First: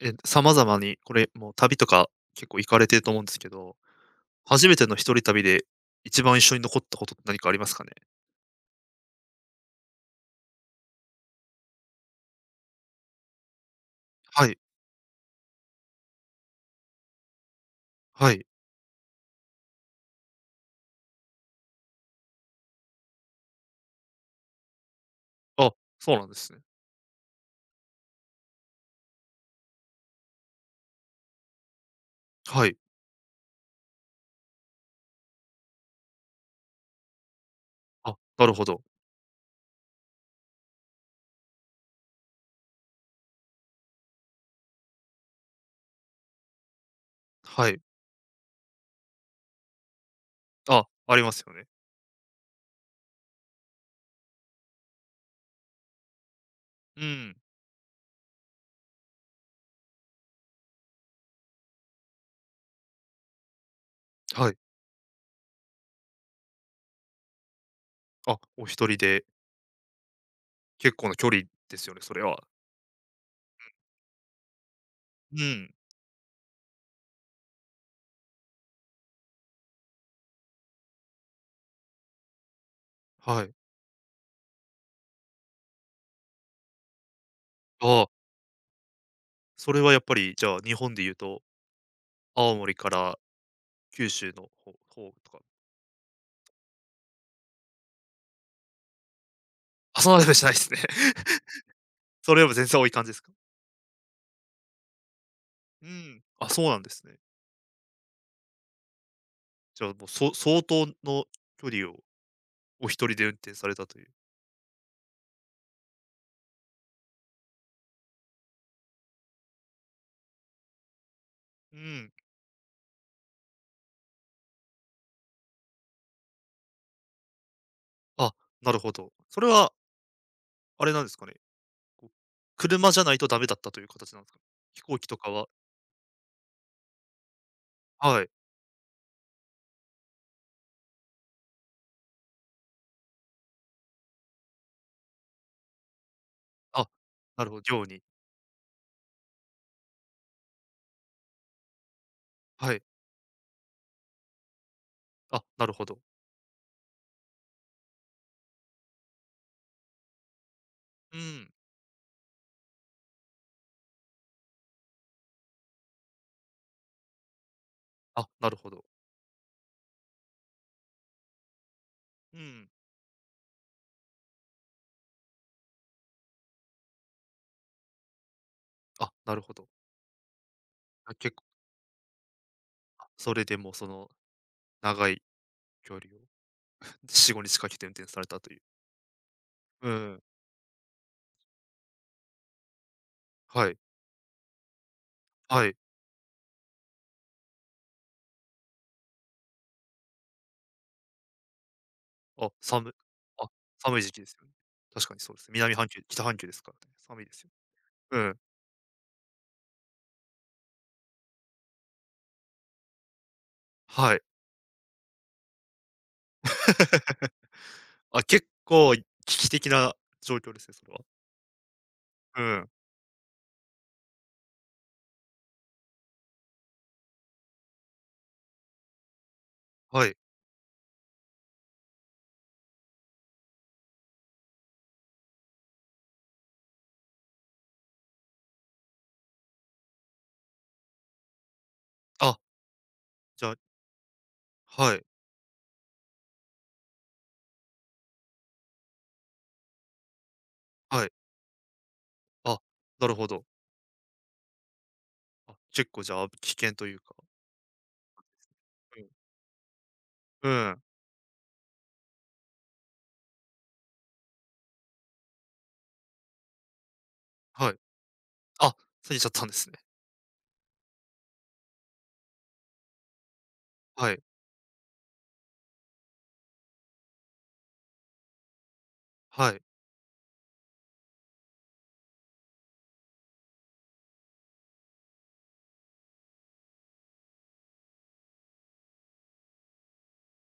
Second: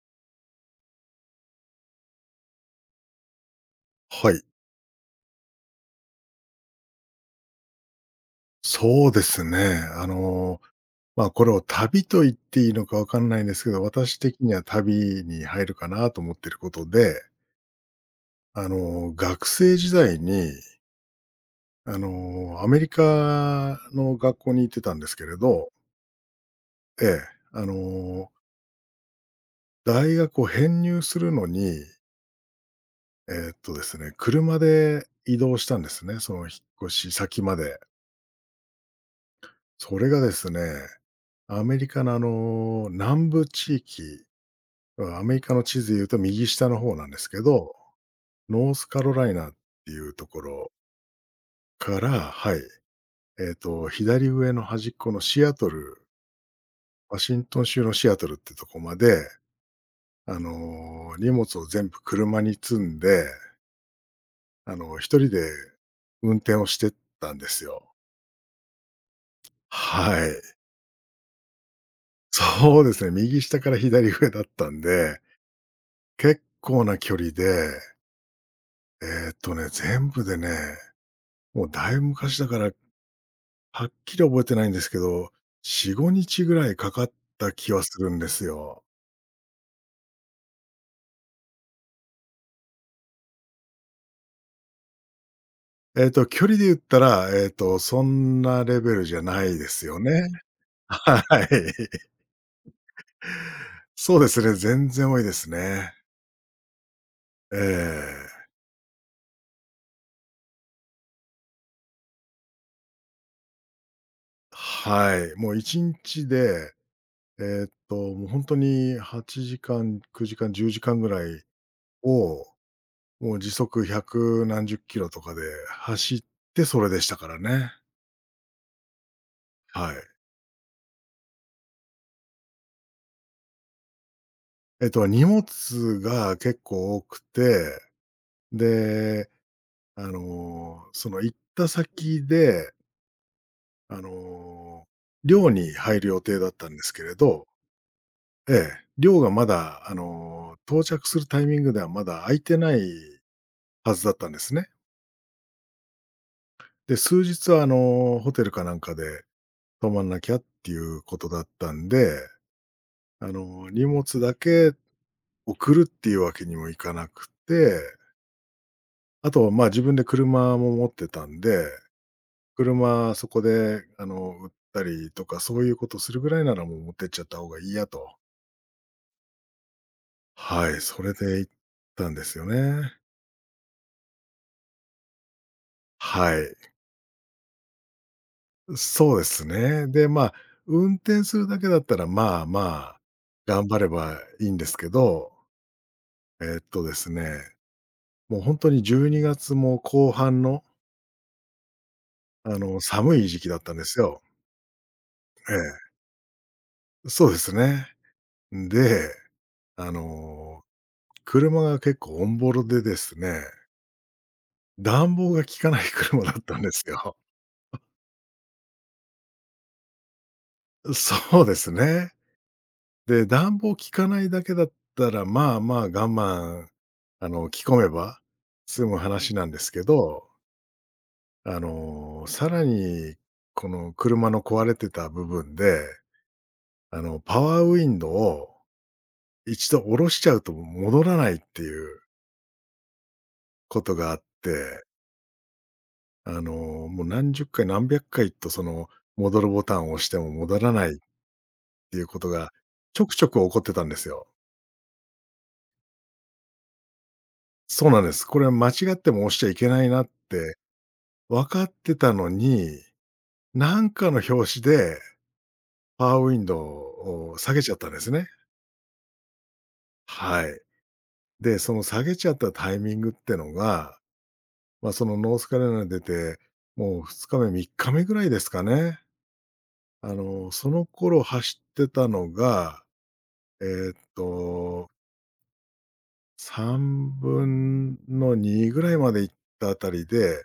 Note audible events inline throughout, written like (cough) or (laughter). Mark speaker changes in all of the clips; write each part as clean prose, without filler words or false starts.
Speaker 1: 様々に、これ、もう旅とか結構行かれてると思うんですけど、
Speaker 2: はい、
Speaker 1: 初めての一人旅で一番一緒に残ったことって何かありますかね？
Speaker 2: そうですね。まあ、これを旅と言っていいのかわかんないんですけど、私的
Speaker 1: は
Speaker 2: に
Speaker 1: い、
Speaker 2: は旅に入るかなと思ってることで、
Speaker 1: はい。
Speaker 2: 学生時代に、アメリカの学校に行ってたんですけれど、
Speaker 1: あ、そうなんですね。
Speaker 2: ええ、あの、大学を編入するのに、
Speaker 1: はい。
Speaker 2: ですね、車で移動したんですね、その引っ越し先まで。
Speaker 1: あ、なるほど。
Speaker 2: それがですね、アメリカの南部地域、アメリカの地図で言うと右下の方なんですけ
Speaker 1: は
Speaker 2: ど、
Speaker 1: い。
Speaker 2: ノースカロライナっていうところ
Speaker 1: あ、ありますよね。
Speaker 2: から、はい、左上の端っこのシアトル、
Speaker 1: う
Speaker 2: ワシ
Speaker 1: ん、
Speaker 2: ントン州のシアトルってとこまで、荷物を全部車に積んで、
Speaker 1: はい。
Speaker 2: 一人で運転をしてったんですよ。
Speaker 1: あ、お一人で、
Speaker 2: はい。
Speaker 1: 結構な距離ですよね、それ
Speaker 2: (laughs)
Speaker 1: は。
Speaker 2: そうですね、右下から左上だったんで、
Speaker 1: うん、
Speaker 2: 結構な距離で、全部でね、もうだいぶ昔だから
Speaker 1: はい。
Speaker 2: はっきり覚えてないんですけど、4、5日ぐらいかかった気はす
Speaker 1: ああ、
Speaker 2: るんですよ。
Speaker 1: それはやっぱり、じゃあ、日本で言うと、青森から九州の方とか
Speaker 2: 距離で言ったら、そんなレベルじゃないですよ
Speaker 1: あ、そんなで
Speaker 2: ね。
Speaker 1: もしないですね。
Speaker 2: (laughs) はい。
Speaker 1: (laughs) それよりも全然多い感じですか？
Speaker 2: (laughs) そうですね、全然多いです
Speaker 1: う
Speaker 2: ね。
Speaker 1: ん、あ、そうなんですね。
Speaker 2: ええ。
Speaker 1: じゃあ、もう、相当の距離をお一人で運転されたという。
Speaker 2: はい。もう1日で、もうほんとに8時間、9時間、10時間ぐらい
Speaker 1: うん。
Speaker 2: を、もう時速百何十キロとかで走ってそれでしたからね。
Speaker 1: あ、なるほど。それは
Speaker 2: はい。
Speaker 1: あれなんですかね。こう、車じゃないとダメだったという形なんですか？飛行機と
Speaker 2: 荷
Speaker 1: かは
Speaker 2: 物が結構多くて、
Speaker 1: はい。
Speaker 2: で、その行った先で、あの、寮に入る予定だったんで
Speaker 1: あ、
Speaker 2: すけれ
Speaker 1: な
Speaker 2: ど、
Speaker 1: るほど、寮に
Speaker 2: ええ、寮がまだ、到着するタイミングではまだ空いて
Speaker 1: は
Speaker 2: ない
Speaker 1: い。
Speaker 2: はずだったんですね。
Speaker 1: あ、なるほど。
Speaker 2: で、数日は、ホテルかなんかで泊まんなきゃっていう
Speaker 1: う
Speaker 2: ことだっ
Speaker 1: ん。
Speaker 2: たんで、荷物だけ送るっていうわけにもいかなくて。
Speaker 1: あ、なるほど。
Speaker 2: あと、まあ、自分で車も持ってたんで、
Speaker 1: うん。
Speaker 2: 車そこで、売ったりとか、そういうことするぐらいならもう持ってっちゃった方がいいやと。
Speaker 1: あ、なるほど。
Speaker 2: はい、それ
Speaker 1: あ、結
Speaker 2: で
Speaker 1: 構、
Speaker 2: 行ったんですよね。
Speaker 1: あ、それでもその長い距離を
Speaker 2: はい。
Speaker 1: 4、5日かけて運転されたという。
Speaker 2: そうですね。
Speaker 1: う
Speaker 2: で、
Speaker 1: ん。
Speaker 2: まあ、運転するだけだったら、まあまあ、頑
Speaker 1: はい。
Speaker 2: 張ればいいんですけど、
Speaker 1: はい。
Speaker 2: えっとですね、もうほんに12月も後半の、
Speaker 1: あ、寒い。
Speaker 2: 寒い時
Speaker 1: あ、
Speaker 2: 期だったんで
Speaker 1: 寒
Speaker 2: す
Speaker 1: い時期
Speaker 2: よ。
Speaker 1: ですよね。確かにそうです。
Speaker 2: え
Speaker 1: 南半球北半球ですからね。
Speaker 2: え、
Speaker 1: 寒い
Speaker 2: そ
Speaker 1: で
Speaker 2: うで
Speaker 1: すよ。
Speaker 2: すね。
Speaker 1: うん。
Speaker 2: で、あの車が結構オンボロでですね、
Speaker 1: はい。
Speaker 2: 暖房が効かない車だったんですよ。
Speaker 1: (laughs) あ、結構危機的な状況ですね、それは。
Speaker 2: そうですね。
Speaker 1: うん。
Speaker 2: で、暖房効かないだけだったら、まあまあ我慢、着込めば済む話なんですけ
Speaker 1: はい。
Speaker 2: ど、さらに、この車の壊れてた部分で、パワーウィンドウを一度下ろしちゃうと戻らないっていう
Speaker 1: あ、じゃあ、
Speaker 2: ことがあって、
Speaker 1: はい、
Speaker 2: もう何十回何百回とその戻るボタンを押しても戻らないっ
Speaker 1: はい。
Speaker 2: ていうことが
Speaker 1: あ、
Speaker 2: ち
Speaker 1: な
Speaker 2: ょ
Speaker 1: る
Speaker 2: くち
Speaker 1: ほ
Speaker 2: ょく
Speaker 1: ど。
Speaker 2: 起こってたんですよ。
Speaker 1: あ、結構じゃあ、危険というか。
Speaker 2: そうなんです。これは間違っ
Speaker 1: うん。
Speaker 2: ても押しちゃいけないなっ
Speaker 1: う
Speaker 2: て
Speaker 1: ん、
Speaker 2: 分かってたのに、なんかの拍子でパワーウィンドウを下げ
Speaker 1: は
Speaker 2: ちゃ
Speaker 1: い。
Speaker 2: ったんですね。
Speaker 1: あ、過ぎちゃったんですね。
Speaker 2: はい。で、その下げちゃったタイミングってのが、
Speaker 1: はい、
Speaker 2: まあ、そのノースカロライナ出て、もう2日目、3日目ぐらいですかね。
Speaker 1: はい、
Speaker 2: その頃走ってたのが、えーっと3分の2ぐらいまで行ったあたりで、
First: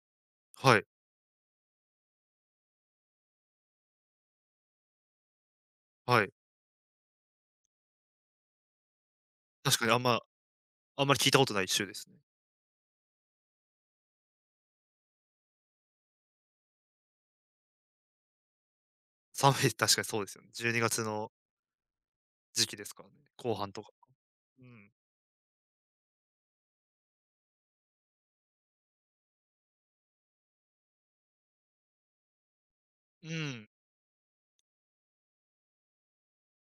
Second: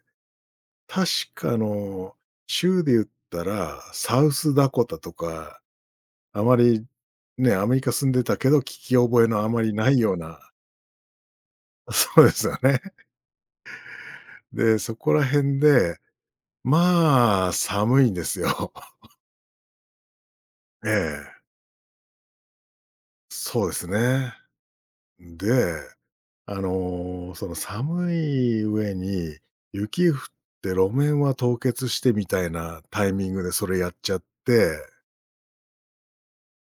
Speaker 1: はい、
Speaker 2: 確か州で言ったら、サウスダコタとか、
Speaker 1: はい。
Speaker 2: あまりね、アメリカ住んでたけど、聞き覚えのあまり
Speaker 1: 確か
Speaker 2: な
Speaker 1: に
Speaker 2: いような。
Speaker 1: あんまり聞いたことない週
Speaker 2: (laughs)
Speaker 1: ですね。
Speaker 2: そうですよね。で、そこら辺で、まあ、寒いんですよ。
Speaker 1: 寒い、確かにそうですよね。12
Speaker 2: (laughs) え
Speaker 1: 月の
Speaker 2: え、
Speaker 1: 時期ですからね、後
Speaker 2: そう
Speaker 1: 半
Speaker 2: で
Speaker 1: と
Speaker 2: す
Speaker 1: か。
Speaker 2: ね。
Speaker 1: うん。
Speaker 2: で、その寒い上に、雪降って路面は凍結してみたいなタイ
Speaker 1: う
Speaker 2: ミングでそ
Speaker 1: ん。
Speaker 2: れやっちゃって、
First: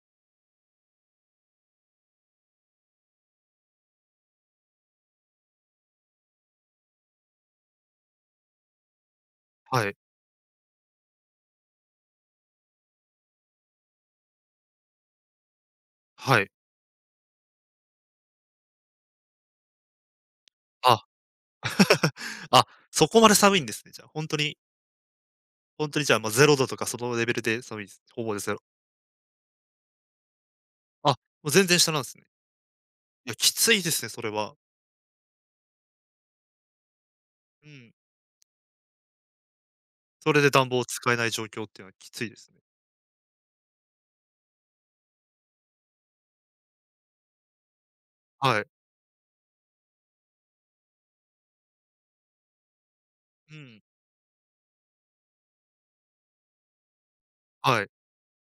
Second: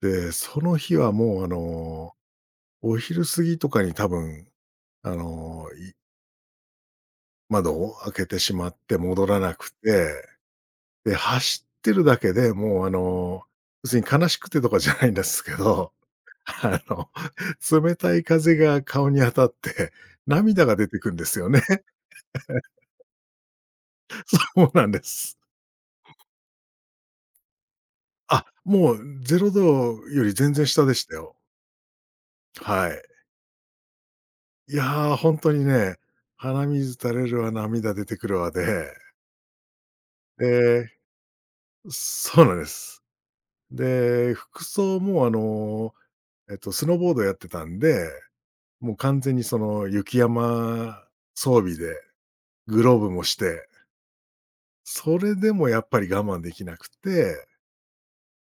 Speaker 2: で、その日はもうお昼過ぎとかに多分、あの、い窓を開けてしまって戻らなく
Speaker 1: はい、
Speaker 2: て、で、走ってるだけでもう別に悲しくてとかじゃないんですけど、
Speaker 1: は
Speaker 2: (laughs)
Speaker 1: い。
Speaker 2: あの、冷たい風が顔に当たって、涙が出て
Speaker 1: あ、
Speaker 2: くんですよね。
Speaker 1: (laughs) あ、そこまで寒いんですね、じゃあ、
Speaker 2: (laughs)
Speaker 1: 本当
Speaker 2: そ
Speaker 1: に
Speaker 2: うなんです。
Speaker 1: ほんとにじゃあ、ま、ゼロだとかそのレベルで、寒いです。ほぼで
Speaker 2: あ、
Speaker 1: すよ。
Speaker 2: もうゼロ度より全然下でし
Speaker 1: あ、も
Speaker 2: たよ。
Speaker 1: う全然下なんすね。
Speaker 2: はい。
Speaker 1: いや、きついですね、それは。
Speaker 2: いや、ほんとにね、鼻水垂れるわ、
Speaker 1: うん。
Speaker 2: 涙出てくるわで、
Speaker 1: それで暖房を
Speaker 2: で、
Speaker 1: 使えない状況っていうのはきついで
Speaker 2: そう
Speaker 1: す
Speaker 2: なん
Speaker 1: ね。
Speaker 2: です。で、服装も、スノーボードやってたんで、
Speaker 1: はい。
Speaker 2: もう完全にその雪山装備で、グローブもし
Speaker 1: う
Speaker 2: て、
Speaker 1: ん。
Speaker 2: それでもやっぱり我慢できなくて、
Speaker 1: はい、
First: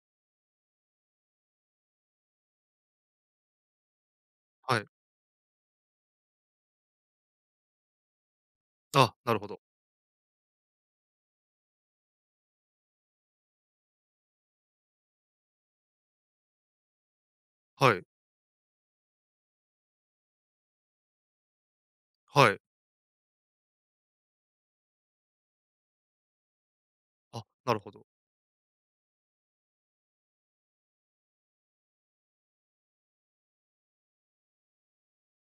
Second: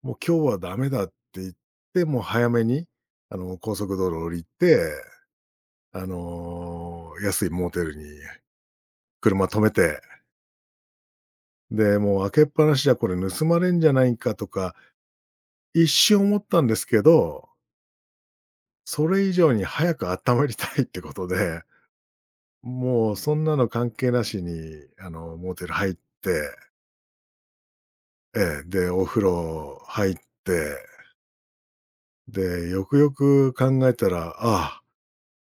Speaker 2: もう今日はダメだって言って、もう早めに、高速道路降り
Speaker 1: は
Speaker 2: て、
Speaker 1: い。
Speaker 2: 安いモーテルに
Speaker 1: あ、なるほ
Speaker 2: 車
Speaker 1: ど。
Speaker 2: 止めて、で、もう開けっぱなしじゃこれ盗まれんじゃないかとか、一瞬思ったんですけど、
Speaker 1: はい、
Speaker 2: それ以上に早く温まりたいってことで、
Speaker 1: はい。
Speaker 2: もうそんなの関係なしに、モーテル入って、
Speaker 1: あ、なるほど。
Speaker 2: ええ、で、お風呂入って、で、よくよく考えたら、ああ、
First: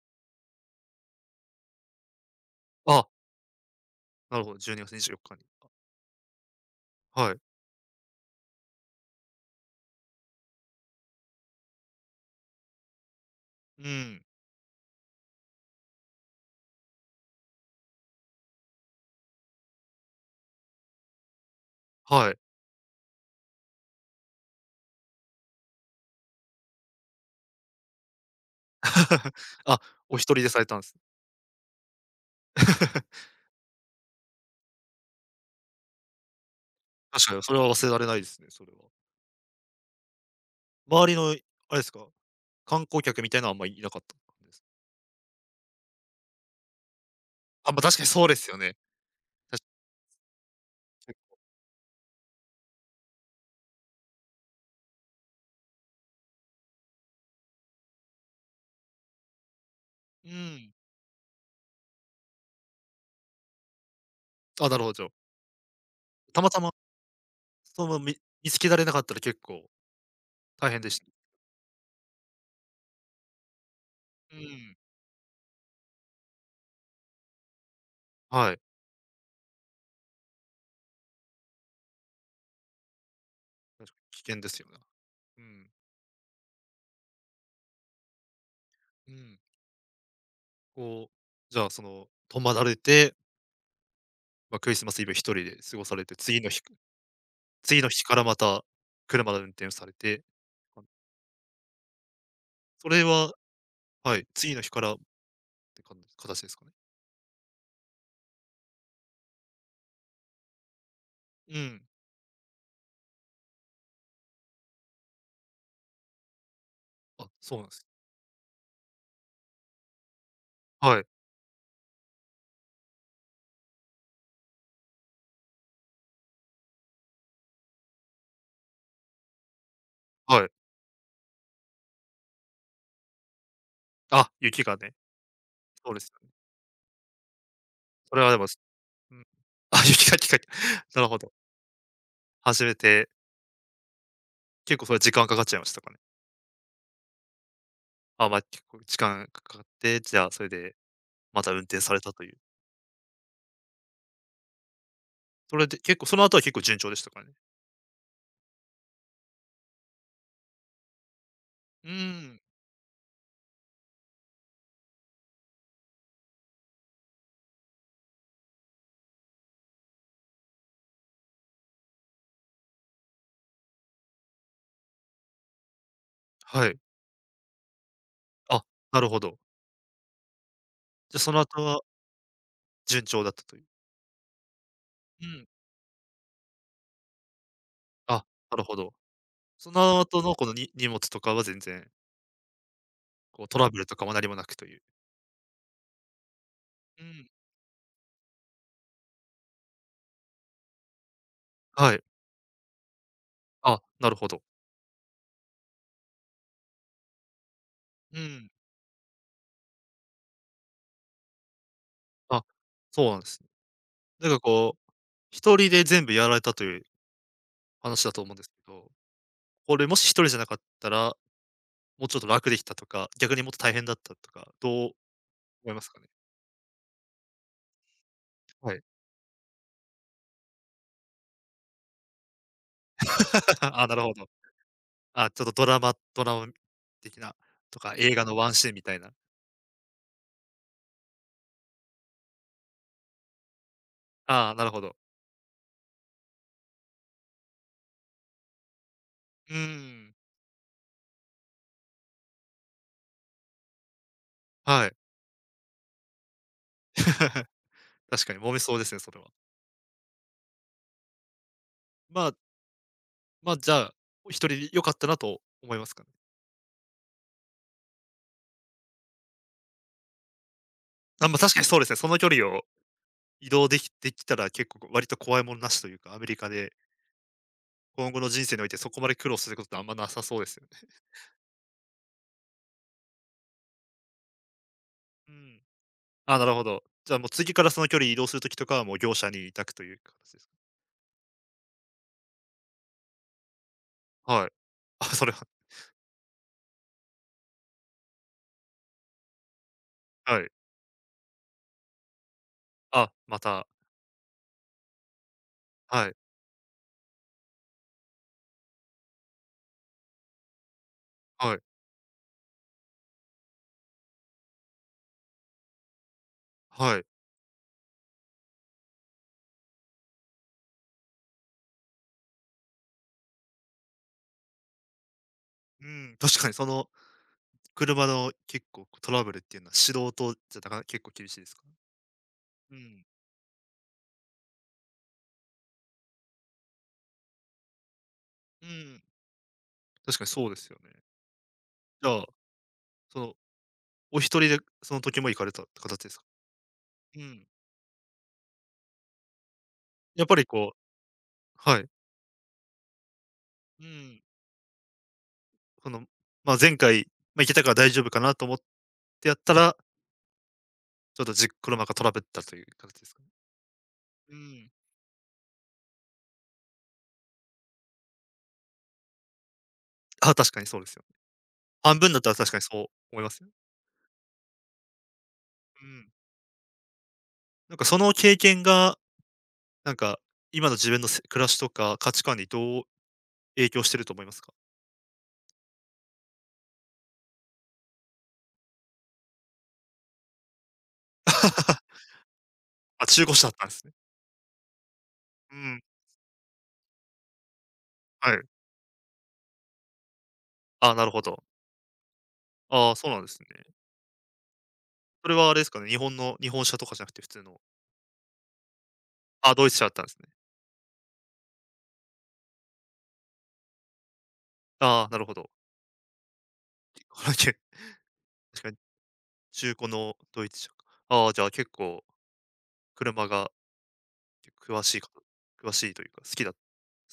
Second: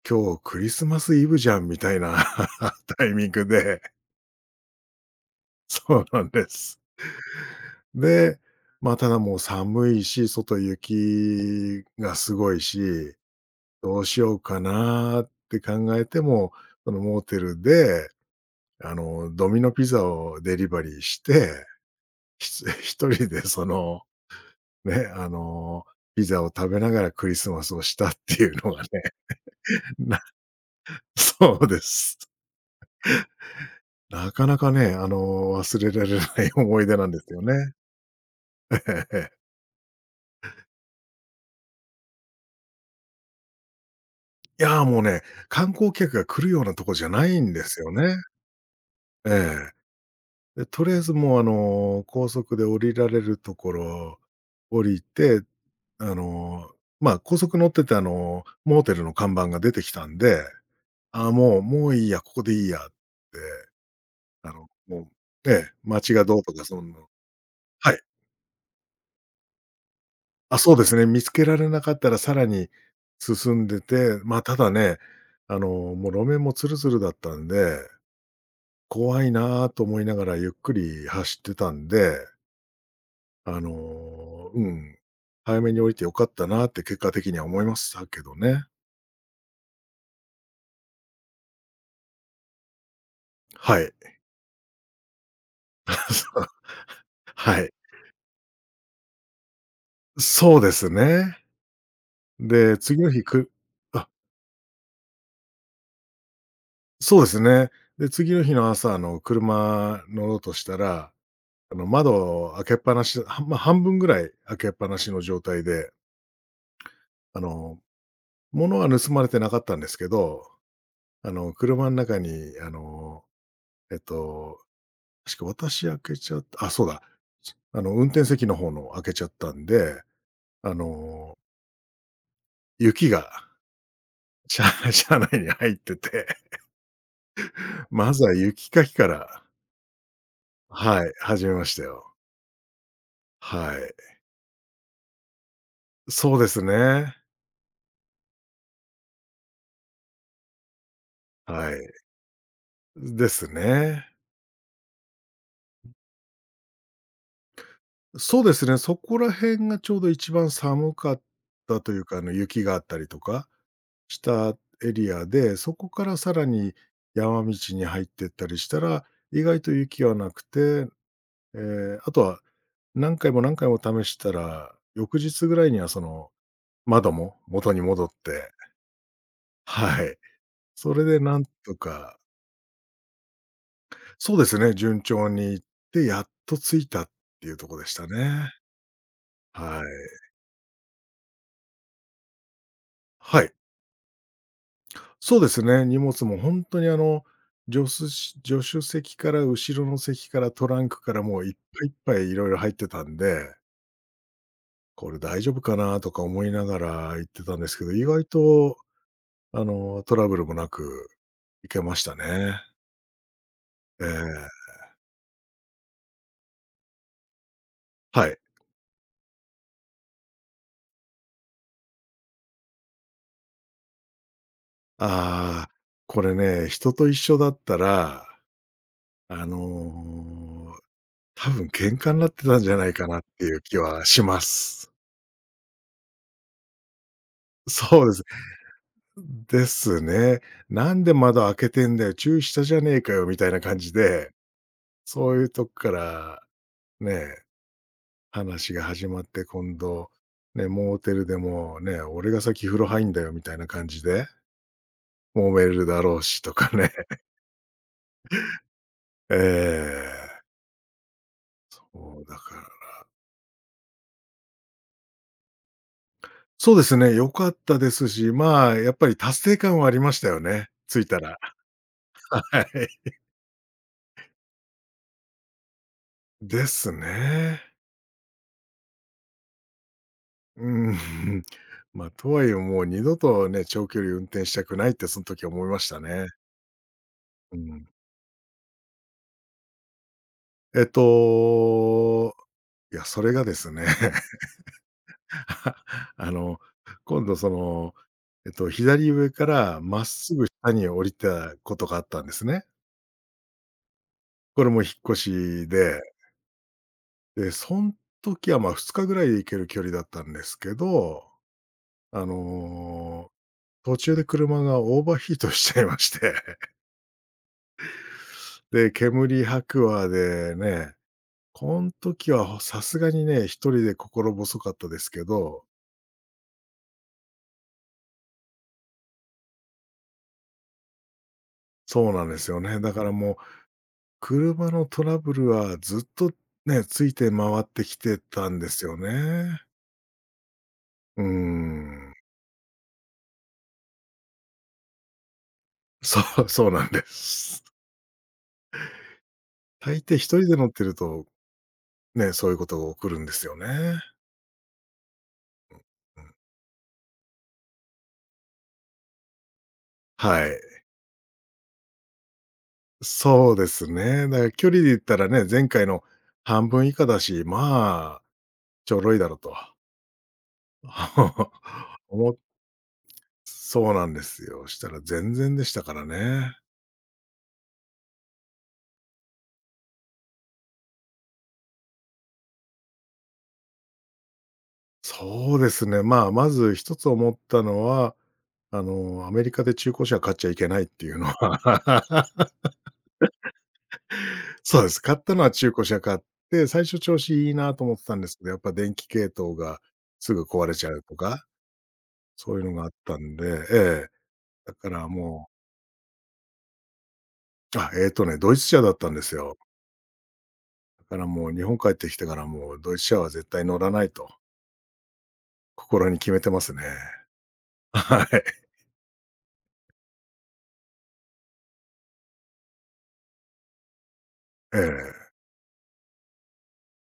Speaker 2: 今日クリスマスイブじゃんみたいな (laughs) タ
Speaker 1: あ、
Speaker 2: イミングで、
Speaker 1: なるほど、12月24日にじゅうよっかに。
Speaker 2: そうなんです。
Speaker 1: あ、はい。
Speaker 2: で、まあ、ただもう寒いし、外雪がすごいし、
Speaker 1: う
Speaker 2: どうし
Speaker 1: ん、
Speaker 2: ようかなって考えても、そのモーテルで、ドミノピザをデリバリーして、
Speaker 1: はい。
Speaker 2: ひつ (laughs) 一人でその、ね、ピザを食べながらクリスマスをしたっていうのがね、
Speaker 1: (laughs) あ、
Speaker 2: (laughs)
Speaker 1: お
Speaker 2: な
Speaker 1: 一人でされたんすね。
Speaker 2: そうです。
Speaker 1: (laughs)
Speaker 2: (laughs) なかなかね、忘れられない思い出なんで
Speaker 1: 確
Speaker 2: す
Speaker 1: か
Speaker 2: よ
Speaker 1: にそれは
Speaker 2: ね。
Speaker 1: 忘れられないですね、それは。
Speaker 2: (laughs) ええ。
Speaker 1: 周りの、あれですか、観光客みたいのはあんまいなかったんです？
Speaker 2: いや、もうね、観光客が来るようなとこじゃないんで
Speaker 1: あ、
Speaker 2: す
Speaker 1: ま、
Speaker 2: よ
Speaker 1: 確かに
Speaker 2: ね。
Speaker 1: そうですよね。
Speaker 2: え
Speaker 1: たし
Speaker 2: え。で、とりあえずもう、高速で降りられるところ降りて、あの、まあ、高速乗ってて、モーテルの看板が出てきたん
Speaker 1: う
Speaker 2: で、
Speaker 1: ん。
Speaker 2: ああ、もういいや、ここでいいやって、
Speaker 1: あ、なるほ
Speaker 2: もう、
Speaker 1: ど。
Speaker 2: ええ、街がど
Speaker 1: た
Speaker 2: う
Speaker 1: ま
Speaker 2: と
Speaker 1: た
Speaker 2: か
Speaker 1: ま、
Speaker 2: そんな、
Speaker 1: そ
Speaker 2: は
Speaker 1: の、
Speaker 2: い。
Speaker 1: 見つけられなかったら結構
Speaker 2: あ、
Speaker 1: 大
Speaker 2: そう
Speaker 1: 変
Speaker 2: で
Speaker 1: で
Speaker 2: す
Speaker 1: し
Speaker 2: ね、
Speaker 1: た。
Speaker 2: 見つけられなかったらさらに進んでて、
Speaker 1: う
Speaker 2: まあ、ただ
Speaker 1: ん。
Speaker 2: ね、もう路面もツルツルだったんで、
Speaker 1: はい。
Speaker 2: 怖いなと思いながらゆっくり走ってたんで、あ
Speaker 1: 確かに危険で
Speaker 2: の、
Speaker 1: す
Speaker 2: う
Speaker 1: よね。
Speaker 2: ん、
Speaker 1: う
Speaker 2: 早
Speaker 1: ん。
Speaker 2: めに降りて良かったなって結果的には思いましたけどね。
Speaker 1: うん。こう、じゃあ、その、泊まられて、
Speaker 2: はい。
Speaker 1: ま、クリスマスイブ一人で過ごされて、次の日
Speaker 2: (laughs) はい。
Speaker 1: 次の日からまた車の運転をされて、
Speaker 2: そうで
Speaker 1: あ、
Speaker 2: すね。で、
Speaker 1: そ
Speaker 2: 次
Speaker 1: れ
Speaker 2: の日
Speaker 1: は
Speaker 2: くあ、
Speaker 1: はい、次の日からって形ですかね？
Speaker 2: そうですね。で、次の日の朝、車乗ろうとしたら、
Speaker 1: うん。
Speaker 2: 窓を開けっぱなし、はまあ、半分ぐらい開けっぱなしの状態で、
Speaker 1: あ、
Speaker 2: あ
Speaker 1: そうなんで
Speaker 2: の、
Speaker 1: す。
Speaker 2: 物は盗まれてなかったんですけど、
Speaker 1: はい、
Speaker 2: 車の中に、えっと確か私開けちゃった、あ、そうだ。運転席の方の開けちゃったんで、
Speaker 1: はい。
Speaker 2: あの、雪が
Speaker 1: あ、雪
Speaker 2: 車
Speaker 1: が
Speaker 2: (laughs)
Speaker 1: ね、
Speaker 2: 車内に入っ
Speaker 1: そう
Speaker 2: て
Speaker 1: ですよ
Speaker 2: て、
Speaker 1: ね。
Speaker 2: (laughs) ま
Speaker 1: それ
Speaker 2: ず
Speaker 1: は
Speaker 2: は
Speaker 1: でも、
Speaker 2: 雪かきか
Speaker 1: うん。
Speaker 2: ら、
Speaker 1: あ、雪がきか (laughs) な
Speaker 2: は
Speaker 1: る
Speaker 2: い、
Speaker 1: ほど。
Speaker 2: 始めましたよ。
Speaker 1: 初めて、
Speaker 2: はい。
Speaker 1: 結構それ時間かかっちゃいましたか？
Speaker 2: そうですね。
Speaker 1: あ、まあ、結構時間かかって、じゃあ、それでまた運
Speaker 2: は
Speaker 1: 転
Speaker 2: い。
Speaker 1: されたという。
Speaker 2: ですね。
Speaker 1: それで結構その後は結構順調でしたからね？
Speaker 2: そうですね、そこら辺がちょうど一番寒かった
Speaker 1: うー
Speaker 2: というか、
Speaker 1: ん、
Speaker 2: 雪があったりとかしたエリアで、そこからさらに山道に入ってったりしたら、意外と雪はなくて、えあとは、何回も何回も試したら、翌日ぐらいにはその、
Speaker 1: はい。
Speaker 2: 窓も元に戻って、
Speaker 1: あ、なるほど。
Speaker 2: はい。それ
Speaker 1: じ
Speaker 2: で
Speaker 1: ゃ、そ
Speaker 2: な
Speaker 1: の
Speaker 2: ん
Speaker 1: 後
Speaker 2: と
Speaker 1: は
Speaker 2: か、
Speaker 1: 順調だったという。
Speaker 2: そうですね、順
Speaker 1: う
Speaker 2: 調
Speaker 1: ん。
Speaker 2: にいって、やっと着いたっていうとこでした
Speaker 1: あ、
Speaker 2: ね。
Speaker 1: なるほど。そ
Speaker 2: は
Speaker 1: の
Speaker 2: い。
Speaker 1: 後のこのに荷物とかは全然、こ
Speaker 2: は
Speaker 1: う
Speaker 2: い。
Speaker 1: トラブルとかも何もなくという。
Speaker 2: そうですね、荷物も本当に
Speaker 1: うん。
Speaker 2: 助手席から後ろの席からトランクからもういっぱいい
Speaker 1: は
Speaker 2: っ
Speaker 1: い。
Speaker 2: ぱい色々入ってたんで、
Speaker 1: あ、なるほど。
Speaker 2: これ大丈夫かなとか思いながら行ってたんですけど、意
Speaker 1: う
Speaker 2: 外
Speaker 1: ん。
Speaker 2: とトラブルもなく行けました
Speaker 1: あ、
Speaker 2: ね。
Speaker 1: そうなんですね。
Speaker 2: え
Speaker 1: なんか
Speaker 2: え。
Speaker 1: こう、一人で全部やられたという話だと
Speaker 2: は
Speaker 1: 思うん
Speaker 2: い。
Speaker 1: ですけど、これもし一人じゃなかったら、もうちょっと楽できたとか、逆にもっと大変だったとか、どう
Speaker 2: ああ、
Speaker 1: 思いますかね？
Speaker 2: これね、人と一緒だったら、
Speaker 1: はい。
Speaker 2: あの、多分喧嘩になってたんじゃないかなっていう
Speaker 1: (laughs)
Speaker 2: 気
Speaker 1: あ、なる
Speaker 2: は
Speaker 1: ほ
Speaker 2: し
Speaker 1: ど。
Speaker 2: ます。
Speaker 1: あ、ちょっとドラマドラマ的なとか、
Speaker 2: そうで
Speaker 1: 映
Speaker 2: す。
Speaker 1: 画のワンシーンみたいな。
Speaker 2: ですね。「なんで窓開けてんだよ、注意したじゃねえかよ」みたいな感じで、
Speaker 1: あーなるほど。
Speaker 2: そういうとこからね、話が始まって
Speaker 1: うー
Speaker 2: 今度、
Speaker 1: ん、
Speaker 2: ね、モーテルでもね、「俺が先風呂入んだよ」みたいな感じで
Speaker 1: はい。
Speaker 2: 揉めるだろうしとかね。
Speaker 1: (laughs)
Speaker 2: (laughs)
Speaker 1: 確かに揉めそうですね、それは。
Speaker 2: ええ。
Speaker 1: まあ、
Speaker 2: だから、
Speaker 1: まあ、じゃあ、一人で良かったなと思いますかね？
Speaker 2: そうですね、良かったですし、まあ、やっぱり達成感はありましたよね、着いた
Speaker 1: あ、まあ、
Speaker 2: ら。
Speaker 1: 確かにそうですね、その距
Speaker 2: は
Speaker 1: 離を
Speaker 2: い。
Speaker 1: 移動できたら結構割と怖いものなしというか、アメリカ
Speaker 2: で
Speaker 1: で
Speaker 2: すね。
Speaker 1: 今後の人生においてそこまで苦労することってあんまなさそうですよね。
Speaker 2: うん。(laughs) まあ、とはいえもう二度とね、長距離運転したくないってその
Speaker 1: う
Speaker 2: 時
Speaker 1: ん。
Speaker 2: 思いましたね。
Speaker 1: あ、なるほど。じゃあもう次
Speaker 2: う
Speaker 1: からそ
Speaker 2: ん。
Speaker 1: の距離移動する時とかはもう業者に委託という形ですか？
Speaker 2: えっと、いや、それがですね、
Speaker 1: はい。あ、それは
Speaker 2: (laughs) あの、今度その、左上からまっす
Speaker 1: は
Speaker 2: ぐ
Speaker 1: い。
Speaker 2: 下に降りたことがあったんですね。
Speaker 1: あ、また、
Speaker 2: これも引っ越しで、
Speaker 1: はい、
Speaker 2: で、そん時は、ま、2日ぐらいで行ける距離だったんですけど、
Speaker 1: はい、
Speaker 2: あの、途中で車がオーバーヒートしちゃいまして、(laughs)
Speaker 1: はい。
Speaker 2: で、煙白亜でね、この時は、さすがにね、一人で心細かったですけど、
Speaker 1: うん、(laughs) 確かにその車の結構トラブルっていうのは素人じゃなかなか結構厳しいですか？
Speaker 2: そうなんですよ
Speaker 1: う
Speaker 2: ね。だか
Speaker 1: ん、
Speaker 2: らもう、車のトラブルはずっとね、ついて回ってきてたん
Speaker 1: う
Speaker 2: ですよ
Speaker 1: ん、
Speaker 2: ね。
Speaker 1: 確かにそうですよね。
Speaker 2: うー
Speaker 1: じゃ
Speaker 2: ん。
Speaker 1: あ、そのお一人でその時も行かれたって形です
Speaker 2: そ
Speaker 1: か？
Speaker 2: う、そうなんで
Speaker 1: うん。
Speaker 2: す。大抵
Speaker 1: やっぱ
Speaker 2: 一
Speaker 1: り
Speaker 2: 人で乗っ
Speaker 1: こう
Speaker 2: てると
Speaker 1: はい。
Speaker 2: ね、そういうことが起こるんですよね。
Speaker 1: うん。その、
Speaker 2: うん。
Speaker 1: まあ、前回、まあ、行けたから大丈夫かなと思ってやったら、
Speaker 2: はい。
Speaker 1: ちょっと車がトラブったという形ですかね？
Speaker 2: そうですね。
Speaker 1: う
Speaker 2: だから距
Speaker 1: ん。
Speaker 2: 離で言ったらね、前回の半分以下だし、まあ、ちょろいだろと。
Speaker 1: ああ、確かにそうですよ。半
Speaker 2: (laughs)
Speaker 1: 分だった
Speaker 2: 思
Speaker 1: ら
Speaker 2: っ
Speaker 1: 確かにそう思いますよ。
Speaker 2: そうなんですよ。したら全然でした
Speaker 1: う
Speaker 2: から
Speaker 1: ん。
Speaker 2: ね。
Speaker 1: なんかその経験がなんか、今の自分の暮らしとか価値観にどう影響してると思いますか？
Speaker 2: そうですね。まあ、まず一つ思ったのは、アメリカで中古車買っちゃいけないっていうのは。
Speaker 1: (laughs) あ、中古車だったんですね。
Speaker 2: (laughs) そうです。買ったのは
Speaker 1: う
Speaker 2: 中
Speaker 1: ん、
Speaker 2: 古車買って、最初調子いいなと思ってたんで
Speaker 1: は
Speaker 2: す
Speaker 1: い。
Speaker 2: けど、やっぱ電気系統がすぐ壊れちゃ
Speaker 1: あ
Speaker 2: う
Speaker 1: なる
Speaker 2: と
Speaker 1: ほど。
Speaker 2: かそういうのがあ
Speaker 1: あ
Speaker 2: っ
Speaker 1: あ、そう
Speaker 2: た
Speaker 1: なんで
Speaker 2: ん
Speaker 1: すね。
Speaker 2: で、ええ、だから
Speaker 1: それ
Speaker 2: も
Speaker 1: はあれですかね、日本車とかじゃなくて普通の
Speaker 2: う、あ、ね、ドイツ車だったんです
Speaker 1: あ、
Speaker 2: よ。
Speaker 1: ドイツ車だったんですね。
Speaker 2: だからもう日本帰ってきてからもうドイツ車は絶対乗らないと、
Speaker 1: ああ、なるほど。
Speaker 2: 心に決めてますね。
Speaker 1: (laughs) これけ
Speaker 2: (laughs) はい。
Speaker 1: 確かに中古のドイツ車か。ああ、じゃあ結構車が
Speaker 2: え
Speaker 1: 詳しいか
Speaker 2: え。
Speaker 1: 詳しいというか、好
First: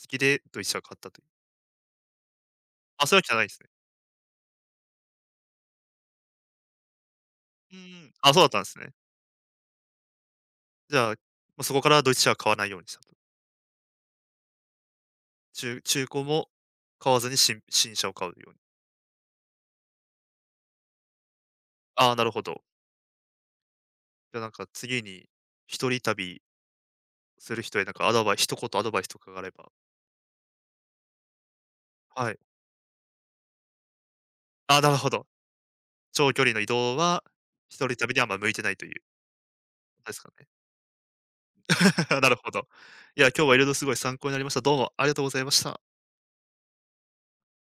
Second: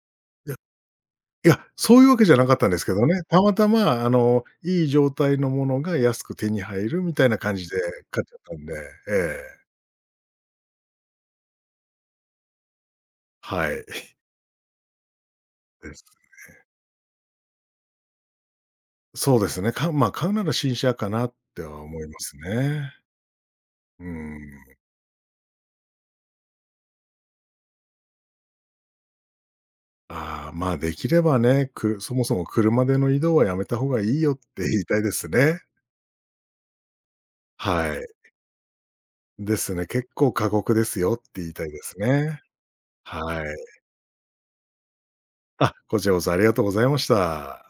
Speaker 1: きで
Speaker 2: いや、
Speaker 1: ドイツ車を買ったという。
Speaker 2: いや、そういうわけじゃなかったんですけ
Speaker 1: あ、
Speaker 2: ど
Speaker 1: そういうわ
Speaker 2: ね、
Speaker 1: けじゃ
Speaker 2: た
Speaker 1: ないんで
Speaker 2: ま
Speaker 1: すね。
Speaker 2: たまいい状態のものが安く手に入るみたいな感じ
Speaker 1: う
Speaker 2: で
Speaker 1: ん、
Speaker 2: 買っ
Speaker 1: あ、
Speaker 2: ちゃっ
Speaker 1: そうだっ
Speaker 2: た
Speaker 1: たん
Speaker 2: ん
Speaker 1: で
Speaker 2: で、
Speaker 1: すね。
Speaker 2: ええ、
Speaker 1: じゃあ、ま、そこからドイツ車は買わないようにしたと。
Speaker 2: はい。です。
Speaker 1: 古も買わずに車を買うように。
Speaker 2: そうですね、か、まあ、買うなら新車かなっては思い
Speaker 1: あ
Speaker 2: ま
Speaker 1: あ、なる
Speaker 2: す
Speaker 1: ほど。
Speaker 2: ね。う
Speaker 1: じゃ、なんか
Speaker 2: ん。
Speaker 1: 次に一人旅する人へなんかアドバイス一言アドバイスとかがあれば。
Speaker 2: ああ、まあ、できればね、くそも
Speaker 1: は
Speaker 2: そ
Speaker 1: い。
Speaker 2: も車での移動はやめた方がいいよって
Speaker 1: ああ、
Speaker 2: 言い
Speaker 1: なる
Speaker 2: たい
Speaker 1: ほ
Speaker 2: で
Speaker 1: ど。
Speaker 2: すね。
Speaker 1: 長距離の移動は、一
Speaker 2: は
Speaker 1: 人
Speaker 2: い。
Speaker 1: 旅にはあんま向いてないという、
Speaker 2: ですね。結
Speaker 1: ですか
Speaker 2: 構
Speaker 1: ね。
Speaker 2: 過酷ですよって言いたいです
Speaker 1: (laughs) なる
Speaker 2: ね。
Speaker 1: ほど。いや、
Speaker 2: は
Speaker 1: 今日はいろいろ
Speaker 2: い。
Speaker 1: すごい参考になりました。どうもありがとうございまし
Speaker 2: あ、
Speaker 1: た。
Speaker 2: こちらこそありがとうございました。